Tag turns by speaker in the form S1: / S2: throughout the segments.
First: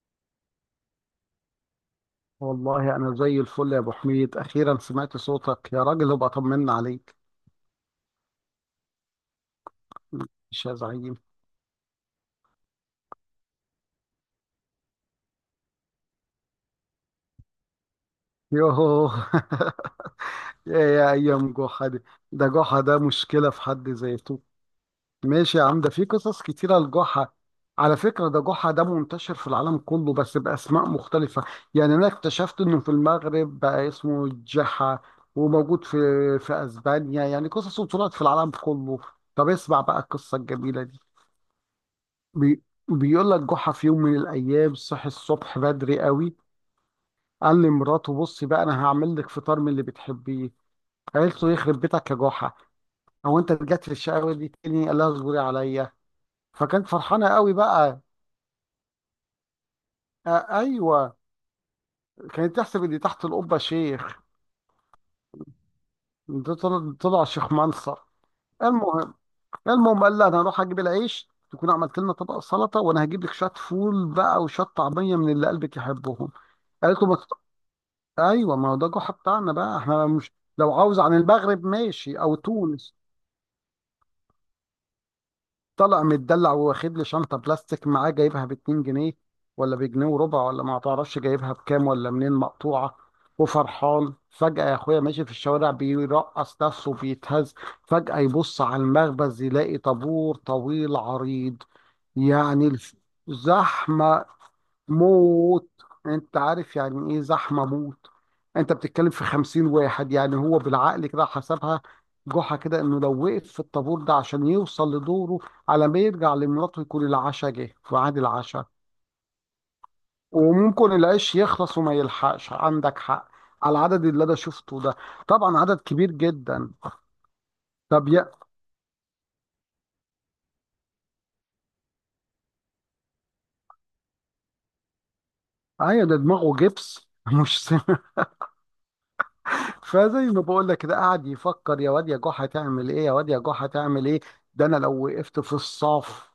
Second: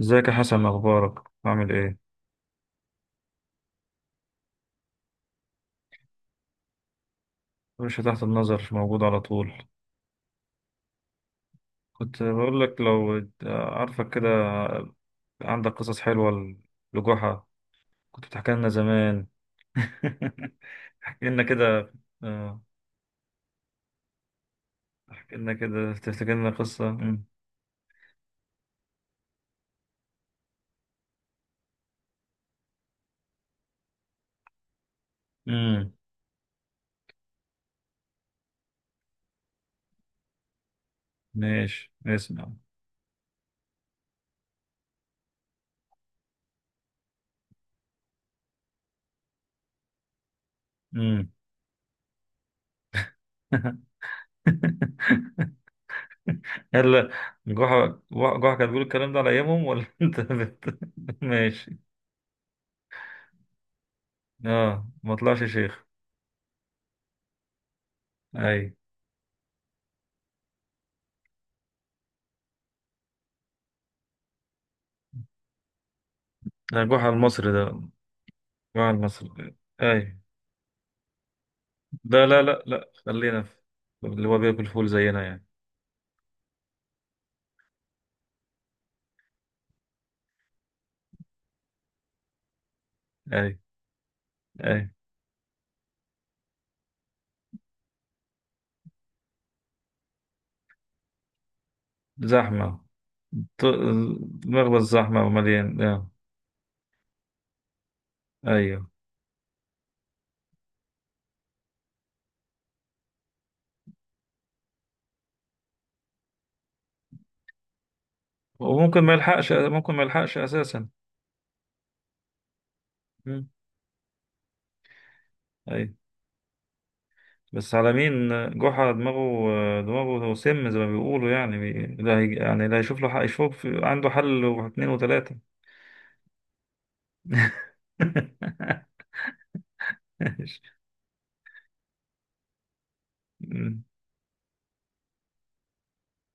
S1: ازيك يا حسن؟ اخبارك، عامل ايه؟
S2: والله أنا زي الفل يا أبو حميد، أخيرا سمعت صوتك يا راجل. ابقى طمنا عليك.
S1: مش تحت النظر، مش موجود على طول.
S2: مش يا زعيم؟
S1: كنت بقول لك، لو عارفك كده، عندك قصص حلوه لجحا كنت بتحكي لنا
S2: يوهو
S1: زمان.
S2: يا
S1: احكي لنا
S2: أيام جحا
S1: كده.
S2: دي. ده
S1: اه،
S2: جحا ده مشكلة في حد ذاته.
S1: احكي لنا
S2: ماشي يا عم، ده
S1: كده،
S2: في
S1: تفتكر
S2: قصص
S1: لنا
S2: كتيرة
S1: قصه.
S2: لجحا. على فكرة، ده جحا ده منتشر في العالم كله بس بأسماء مختلفة. يعني أنا اكتشفت إنه في المغرب بقى اسمه جحا، وموجود
S1: امم
S2: في أسبانيا. يعني قصصه طلعت في العالم كله. طب اسمع بقى القصة الجميلة دي.
S1: ماشي اسمع.
S2: بي... بيقول لك جحا في يوم من الايام صحي الصبح بدري قوي. قال لمراته: بصي بقى، انا هعمل لك فطار من اللي بتحبيه.
S1: امم
S2: قالت له: يخرب بيتك يا جحا، هو انت رجعت للشقاوه دي تاني؟ قال لها: اصبري عليا. فكانت
S1: هلا.
S2: فرحانه قوي
S1: جحا
S2: بقى.
S1: جحا كانت بتقول الكلام ده على ايامهم، ولا انت
S2: آه ايوه،
S1: ماشي.
S2: كانت تحسب ان تحت القبه شيخ.
S1: اه، ما طلعش شيخ.
S2: ده طلع شيخ منصر.
S1: اي.
S2: المهم المهم قال لها: انا هروح اجيب العيش، تكون عملت لنا طبق سلطه، وانا هجيب لك شويه فول بقى وشويه طعميه من اللي قلبك يحبهم.
S1: ده
S2: قالت
S1: جحا
S2: له ما...
S1: المصري ده،
S2: ايوه، ما هو ده
S1: مع
S2: جحا بتاعنا
S1: المصري.
S2: بقى، احنا
S1: اي.
S2: مش لو عاوز عن المغرب ماشي
S1: ده،
S2: او
S1: لا لا لا،
S2: تونس.
S1: خلينا في اللي هو بياكل فول زينا يعني.
S2: طلع متدلع واخد لي شنطه بلاستيك معاه، جايبها ب 2 جنيه، ولا بجنيه وربع، ولا ما تعرفش جايبها بكام ولا منين، مقطوعه.
S1: اي،
S2: وفرحان فجأة يا
S1: اي.
S2: اخويا، ماشي في الشوارع بيرقص نفسه بيتهز. فجأة يبص على المخبز يلاقي طابور طويل عريض، يعني
S1: زحمة. ط-
S2: زحمة
S1: مخبز زحمة
S2: موت.
S1: ومليان آه.
S2: انت عارف يعني ايه زحمه موت؟ انت
S1: ايوه،
S2: بتتكلم في 50 واحد. يعني هو بالعقل كده حسبها جحا، كده انه لو وقف في الطابور ده عشان يوصل لدوره، على ما يرجع لمراته يكون العشاء جه في ميعاد العشاء.
S1: وممكن ما يلحقش، ممكن ما يلحقش اساسا.
S2: وممكن العيش يخلص وما يلحقش، عندك حق.
S1: مم.
S2: على العدد اللي انا شفته ده، طبعا عدد
S1: اي،
S2: كبير جدا.
S1: بس على
S2: طب
S1: مين؟
S2: يا...
S1: جحا، دماغه سم زي ما بيقولوا يعني، لا هي... يعني لا يشوف له حق، يشوف عنده حل واثنين وثلاثة.
S2: ايوه، ده دماغه جبس مش. فزي ما بقول لك كده، قاعد يفكر: يا واد يا جحا تعمل ايه، يا واد يا جحا
S1: مم.
S2: تعمل ايه. ده انا لو وقفت في الصف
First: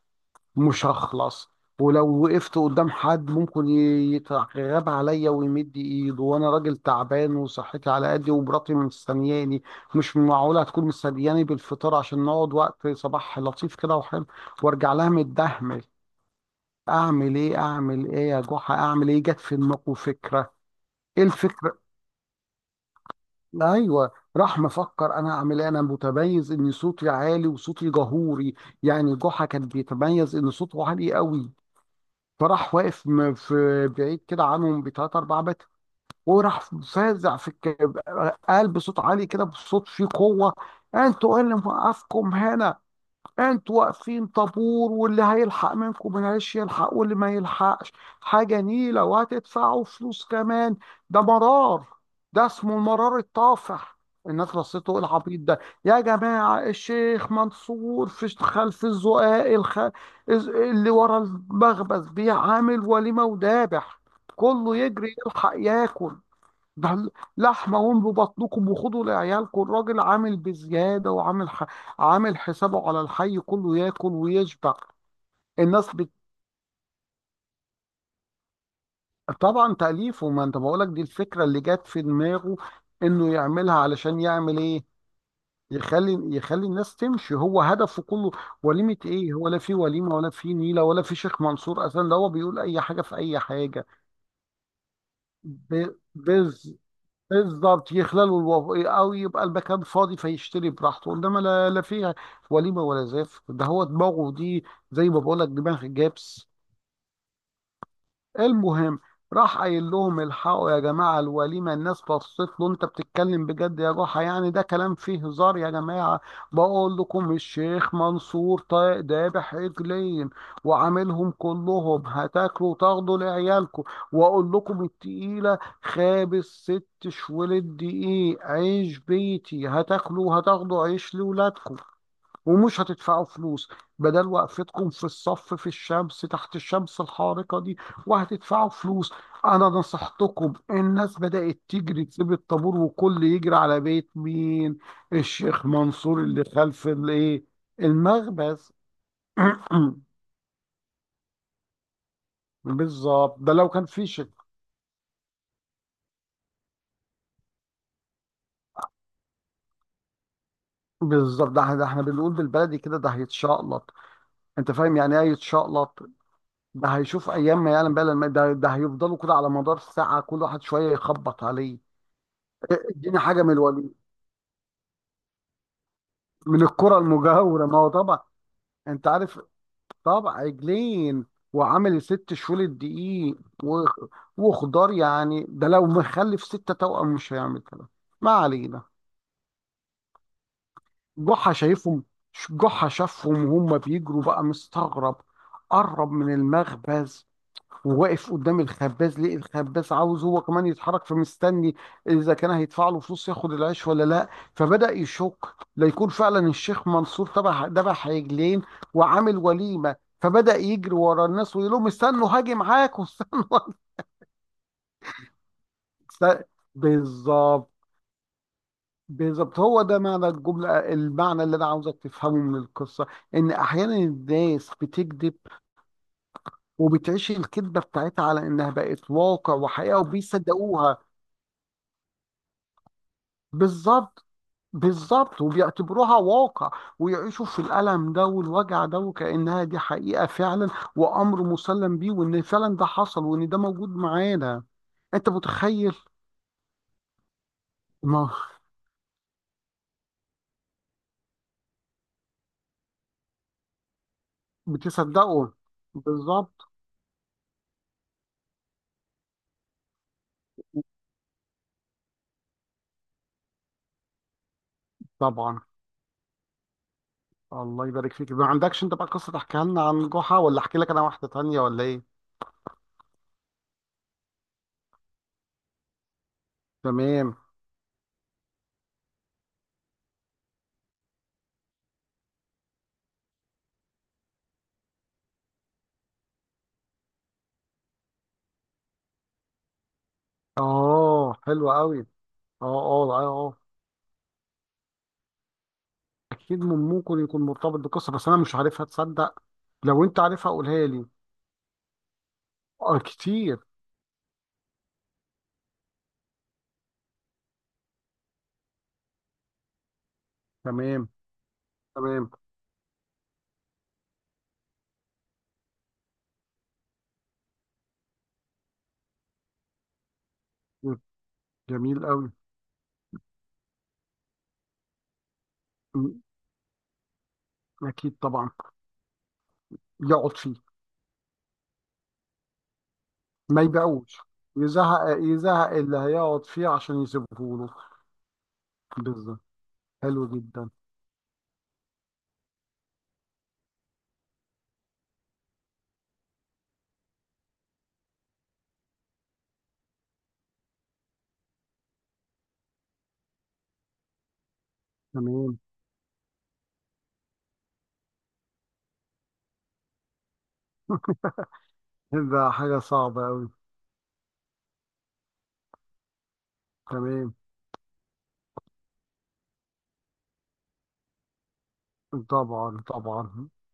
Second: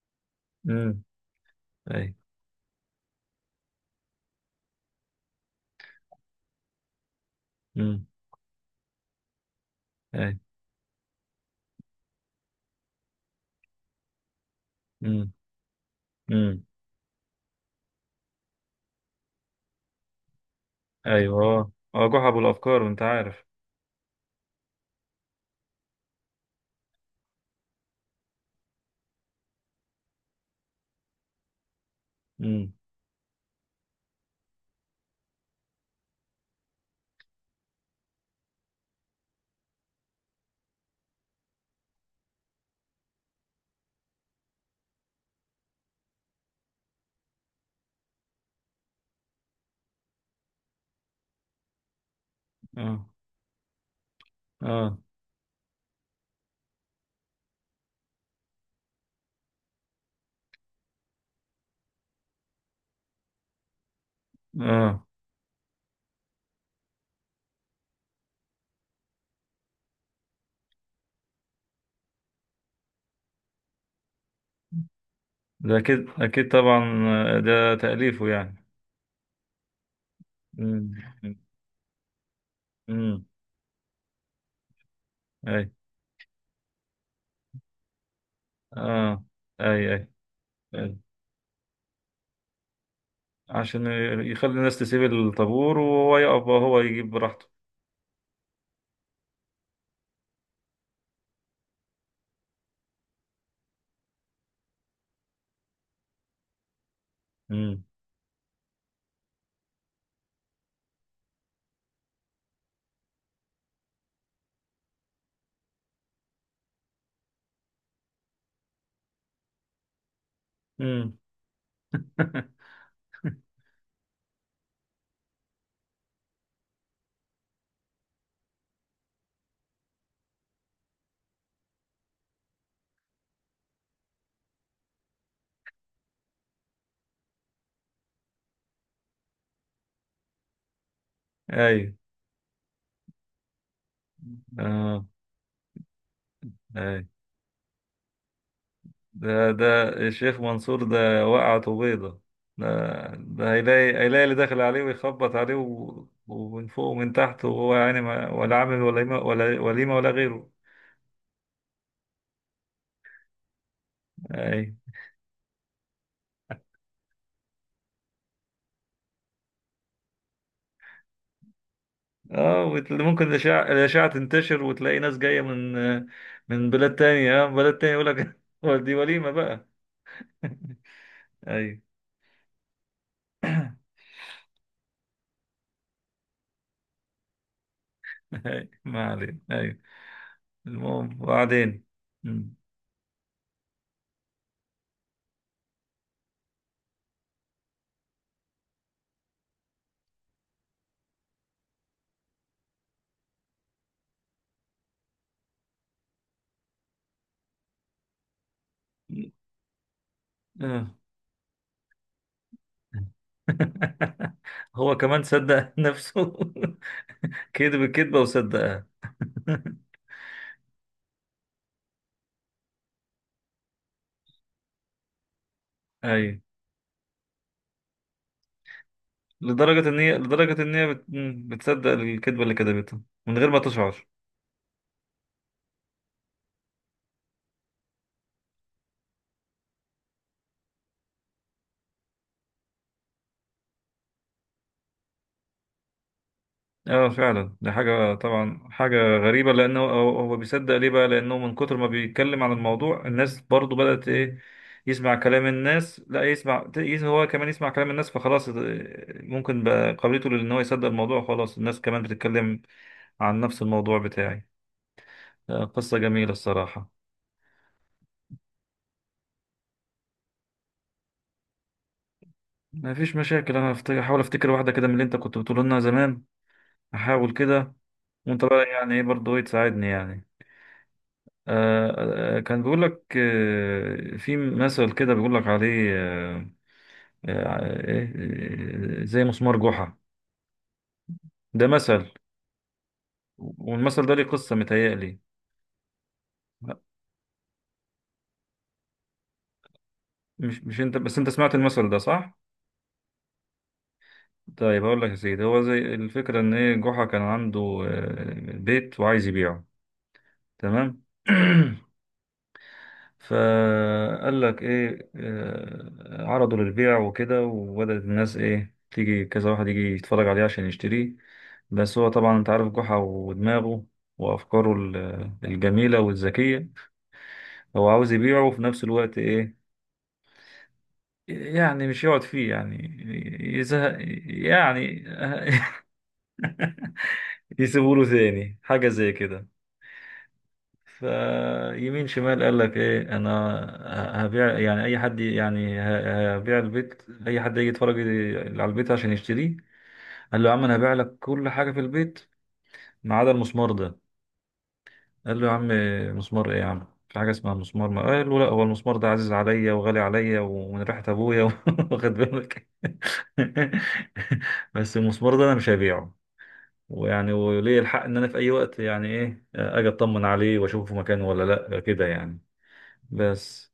S2: مش
S1: مم.
S2: هخلص.
S1: اي.
S2: ولو وقفت قدام حد ممكن يتغاب عليا ويمد ايده، وانا راجل تعبان وصحتي
S1: مم.
S2: على قدي ومراتي مستنياني. مش
S1: اي.
S2: معقوله هتكون مستنياني بالفطار عشان نقعد وقت صباح لطيف كده وحلو، وارجع لها
S1: مم.
S2: متدهمل.
S1: مم.
S2: اعمل ايه، اعمل ايه يا جحا، اعمل ايه؟ جت في دماغه فكره. ايه
S1: ايوه، اه
S2: الفكره؟
S1: اه، جحا بالافكار، انت عارف.
S2: ايوه، راح مفكر: انا اعمل ايه، انا متميز ان صوتي عالي وصوتي جهوري. يعني جحا كان بيتميز ان صوته عالي قوي.
S1: امم
S2: فراح واقف في بعيد كده عنهم بتلات اربع متر. وراح فازع قال بصوت عالي كده، بصوت فيه قوه: انتوا ايه اللي موقفكم هنا؟ انتوا واقفين طابور، واللي هيلحق منكم معلش يلحق، واللي ما يلحقش حاجة نيلة، وهتدفعوا فلوس كمان. ده مرار، ده اسمه
S1: اه
S2: المرار الطافح. الناس رصته
S1: اه
S2: إيه العبيط ده. يا جماعة، الشيخ منصور في خلف الزقاق اللي ورا المخبز بيعامل وليمة ودابح. كله
S1: اه،
S2: يجري يلحق ياكل. ده لحمة، واملوا بطنكم وخدوا لعيالكم. الراجل عامل بزيادة وعامل عامل حسابه على الحي كله ياكل ويشبع.
S1: ده
S2: الناس
S1: اكيد
S2: بت...
S1: اكيد طبعا. آه، ده تأليفه يعني.
S2: طبعا تأليفه. ما انت بقولك دي
S1: امم
S2: الفكرة اللي جت في دماغه،
S1: امم
S2: انه يعملها علشان يعمل ايه؟
S1: اي،
S2: يخلي الناس تمشي، هو هدفه كله. وليمة
S1: اه،
S2: ايه ولا في
S1: اي اي
S2: وليمة ولا في نيلة
S1: اي،
S2: ولا في شيخ منصور اصلا، ده هو بيقول اي حاجة في اي حاجة.
S1: عشان يخلي الناس تسيب الطابور
S2: ب...
S1: وهو يقف،
S2: بز...
S1: هو يجيب براحته.
S2: بالظبط، يخللوا او يبقى المكان فاضي فيشتري براحته. انما لا، لا فيها وليمه ولا زاف، ده هو دماغه دي، زي ما بقول لك دماغ جابس.
S1: امم
S2: المهم، راح قايل لهم: الحقوا يا جماعة الوليمة. الناس بصت له: انت بتتكلم بجد يا جحا؟ يعني ده كلام فيه هزار يا جماعة. بقول لكم الشيخ منصور ذابح عجلين،
S1: امم
S2: وعاملهم كلهم، هتاكلوا وتاخدوا لعيالكم. واقول لكم التقيلة، خابز 6 شوال الدقيق عيش بيتي، هتاكلوا وهتاخدوا عيش لولادكم، ومش هتدفعوا فلوس، بدل وقفتكم في الصف في الشمس تحت الشمس الحارقة دي وهتدفعوا فلوس. أنا نصحتكم. الناس بدأت
S1: اي،
S2: تجري تسيب الطابور، وكل يجري على بيت مين؟
S1: اه،
S2: الشيخ منصور اللي خلف
S1: اي.
S2: الإيه؟ المخبز.
S1: ده الشيخ منصور ده وقعته بيضة. ده
S2: بالظبط،
S1: ده،
S2: ده لو كان
S1: هيلاقي
S2: في
S1: هيلاقي
S2: شك.
S1: اللي داخل عليه ويخبط عليه ومن فوق ومن تحت، وهو يعني ما، ولا عامل ولا وليمة، ولا وليمة ولا غيره.
S2: بالظبط، ده احنا بنقول بالبلدي كده، ده هيتشقلط. انت
S1: أي،
S2: فاهم يعني ايه يتشقلط؟ ده هيشوف ايام ما يعلم بقى. ده هيفضلوا كده على مدار ساعة، كل واحد شوية يخبط عليه.
S1: اه.
S2: اديني
S1: ممكن
S2: حاجه من
S1: الأشعة
S2: الوليد،
S1: الأشعة تنتشر وتلاقي ناس جاية من
S2: من
S1: بلاد
S2: الكره
S1: تانية، اه،
S2: المجاوره.
S1: بلاد
S2: ما هو
S1: تانية يقول
S2: طبعا.
S1: لك، هو دي
S2: انت
S1: وليمة
S2: عارف،
S1: بقى!
S2: طبعا عجلين،
S1: أيوه،
S2: وعامل 6 شهور الدقيق و- وخضار، يعني ده لو مخلف 6 توأم مش هيعمل كده. ما
S1: أيوه
S2: علينا.
S1: ما علينا، أيوه. المهم،
S2: جحا
S1: وبعدين؟
S2: شايفهم.
S1: مم.
S2: جحا شافهم وهم بيجروا بقى مستغرب. قرب من المخبز، وواقف قدام الخباز. ليه؟ الخباز عاوز هو كمان يتحرك فمستني اذا كان هيدفع له فلوس ياخد العيش ولا لا. فبدأ يشك: لا يكون فعلا الشيخ منصور تبع دبح عجلين وعامل وليمة. فبدأ
S1: آه.
S2: يجري ورا الناس ويقول لهم: استنوا هاجي معاكم، استنوا هاجي.
S1: هو كمان صدق نفسه،
S2: است- بالظبط.
S1: كذب الكذبة وصدقها.
S2: بالظبط، هو ده معنى الجملة، المعنى اللي أنا عاوزك تفهمه من القصة: إن أحيانا الناس بتكذب،
S1: أيوة.
S2: وبتعيش الكذبة بتاعتها على إنها بقت واقع
S1: لدرجة إن
S2: وحقيقة
S1: هي لدرجة إن هي
S2: وبيصدقوها.
S1: بتصدق الكذبة اللي كذبتها من غير ما تشعر.
S2: بالظبط. بالظبط، وبيعتبروها واقع، ويعيشوا في الألم ده والوجع ده وكأنها دي حقيقة فعلا، وأمر مسلم بيه، وإن فعلا ده حصل، وإن ده موجود معانا. أنت متخيل؟
S1: اه، فعلا دي حاجة،
S2: ما
S1: طبعا حاجة غريبة. لأنه هو بيصدق، ليه بقى؟ لأنه من كتر ما بيتكلم عن الموضوع، الناس برضو بدأت إيه؟ يسمع كلام
S2: بتصدقه.
S1: الناس، لا
S2: بالظبط،
S1: يسمع، هو كمان يسمع كلام الناس، فخلاص، اه، ممكن بقى قابلته. لأن هو يصدق الموضوع خلاص، الناس كمان بتتكلم عن نفس الموضوع بتاعي.
S2: طبعا.
S1: اه، قصة جميلة الصراحة.
S2: الله يبارك فيك. ما عندكش أنت بقى قصة تحكيها لنا عن جحا، ولا أحكي لك أنا واحدة تانية، ولا إيه؟
S1: ما فيش مشاكل، انا هحاول افتكر واحده كده من اللي انت كنت بتقول لنا زمان. هحاول
S2: تمام.
S1: كده. وانت بقى يعني ايه، برضه ايه، تساعدني يعني. آه آه، كان بيقول لك آه، في مثل كده بيقول لك عليه آه آه آه، إيه، آه، زي مسمار جحا.
S2: آه،
S1: ده
S2: حلو قوي،
S1: مثل.
S2: آه. آه آه آه.
S1: والمثل ده ليه قصه، متهيألي.
S2: أكيد، من ممكن يكون مرتبط بقصة بس أنا مش عارفها، تصدق. لو أنت عارفها
S1: مش
S2: قولها
S1: انت
S2: لي.
S1: بس، انت سمعت المثل ده صح؟
S2: آه كتير.
S1: طيب هقول لك يا سيدي. هو زي الفكره ان ايه، جحا كان عنده آه، بيت وعايز يبيعه. تمام.
S2: تمام. تمام.
S1: فقال لك ايه، آه، عرضه للبيع وكده، وبدأت الناس ايه، تيجي كذا واحد يجي يتفرج عليه عشان
S2: مم.
S1: يشتريه. بس
S2: جميل
S1: هو
S2: قوي.
S1: طبعا انت عارف جحا ودماغه وافكاره الجميلة
S2: مم.
S1: والذكية. هو عاوز
S2: اكيد
S1: يبيعه،
S2: طبعا.
S1: وفي نفس الوقت ايه،
S2: يقعد فيه.
S1: يعني مش يقعد فيه يعني،
S2: ما
S1: يزهق
S2: يبيعوش. يزهق،
S1: يعني.
S2: يزهق اللي هيقعد فيه عشان يسيبه له.
S1: يسيبوله له تاني حاجة زي
S2: بالظبط.
S1: كده.
S2: حلو جدا.
S1: فيمين شمال، قال لك ايه، انا هبيع يعني. اي حد يعني هبيع البيت، اي حد يجي يتفرج على البيت عشان يشتريه. قال له يا عم، انا هبيع لك كل حاجه في البيت ما عدا المسمار ده. قال له، يا
S2: تمام.
S1: عم مسمار ايه يا عم، في حاجه اسمها مسمار؟ ما قال له، لا، هو المسمار ده عزيز عليا وغالي عليا، ومن ريحه ابويا. واخد
S2: ده
S1: بالك؟
S2: حاجه صعبه قوي.
S1: بس المسمار ده انا مش هبيعه، ويعني،
S2: تمام،
S1: وليه الحق ان انا في اي وقت يعني ايه اجي اطمن عليه واشوفه في مكانه ولا لا، كده يعني.
S2: طبعا، طبعا.
S1: بس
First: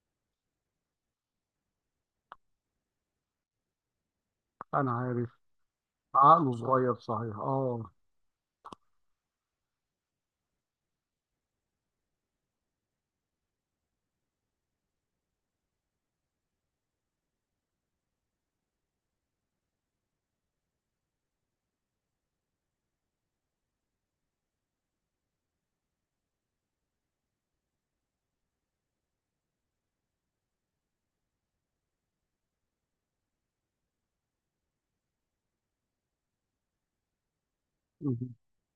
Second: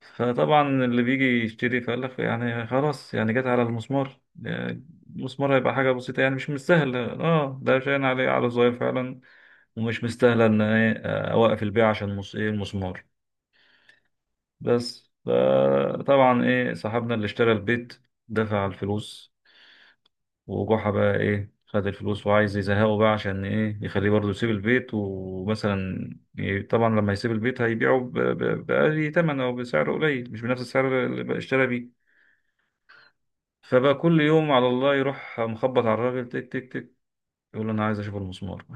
S1: فطبعا اللي بيجي يشتري، فقال لك يعني خلاص، يعني جت على المسمار يعني،
S2: انا عارف.
S1: المسمار هيبقى حاجة بسيطة يعني، مش
S2: عقله صغير
S1: مستاهلة،
S2: صحيح،
S1: اه، ده
S2: اه.
S1: شاين عليه على صغير فعلا، ومش مستاهلة ان ايه، آه، اوقف البيع عشان ايه، المسمار. بس فطبعا ايه، صاحبنا اللي اشترى البيت دفع الفلوس، وجحا بقى ايه، خد الفلوس وعايز يزهقه بقى، عشان ايه، يخليه برضه يسيب البيت. ومثلا طبعا لما يسيب البيت هيبيعه بأقل تمن او بسعر قليل، مش بنفس السعر اللي بقى اشترى بيه. فبقى كل يوم على الله يروح مخبط على الراجل، تك تك تك، يقول له انا عايز اشوف
S2: مم.
S1: المسمار.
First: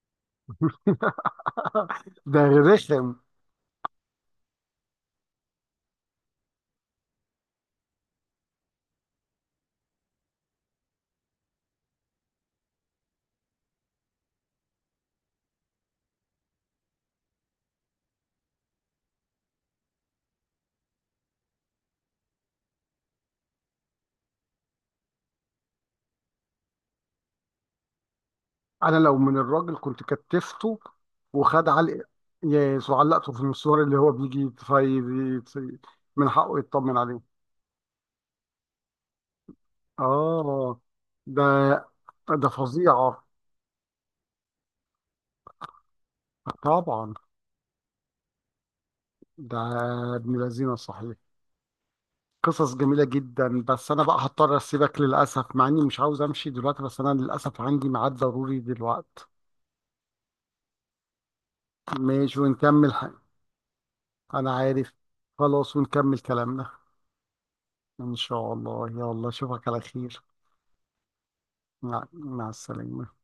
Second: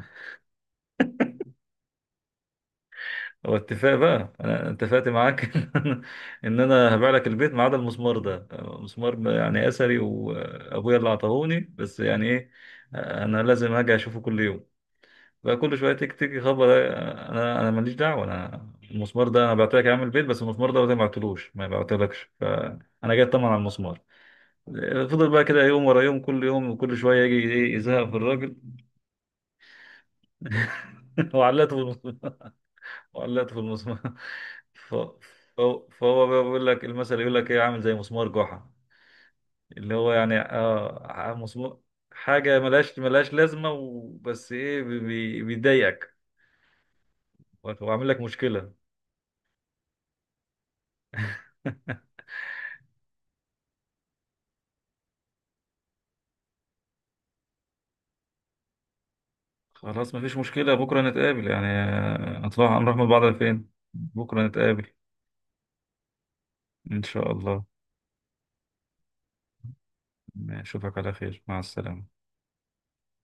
S2: ده رخم.
S1: هو اتفاق بقى، انا اتفقت معاك ان انا هبيع لك البيت ما عدا المسمار ده. مسمار يعني اثري، وابويا اللي عطاهوني، بس يعني ايه، انا لازم هاجي اشوفه كل يوم. بقى كل شويه تك تك، يخبط، انا ماليش دعوه. انا المسمار ده، انا بعت لك يا عم البيت، بس المسمار ده ما بعتلكش، فانا جاي اطمن على المسمار. فضل بقى كده يوم ورا يوم، كل يوم وكل شويه يجي ايه، يزهق في الراجل.
S2: انا لو من الراجل كنت كتفته. وخد
S1: وعلقته في
S2: علق.
S1: المسمار،
S2: يا علقته في
S1: وعلقته في
S2: المشوار اللي هو
S1: المسمار.
S2: بيجي
S1: ف... فهو
S2: من
S1: بقى
S2: حقه
S1: بيقول لك
S2: يطمن
S1: المثل،
S2: عليه.
S1: يقول لك ايه، عامل زي مسمار جحا. اللي هو يعني
S2: اه،
S1: اه،
S2: ده
S1: مسمار،
S2: ده
S1: حاجه ملهاش
S2: فظيعة.
S1: ملهاش لازمه، وبس ايه، بيضايقك
S2: طبعا.
S1: وعامل لك مشكله.
S2: ده ابن لذينه صحيح. قصص جميلة جدا. بس أنا بقى هضطر أسيبك للأسف، مع إني مش عاوز أمشي دلوقتي بس أنا للأسف عندي ميعاد ضروري دلوقتي.
S1: خلاص، مفيش مشكلة، بكرة نتقابل يعني. آه،
S2: ماشي،
S1: نطلع
S2: ونكمل
S1: نروح مع
S2: حق.
S1: بعض، فين بكرة
S2: أنا
S1: نتقابل؟
S2: عارف. خلاص، ونكمل كلامنا.
S1: إن شاء الله،
S2: إن شاء الله. يلا أشوفك على خير.
S1: أشوفك على خير، مع السلامة.
S2: مع السلامة.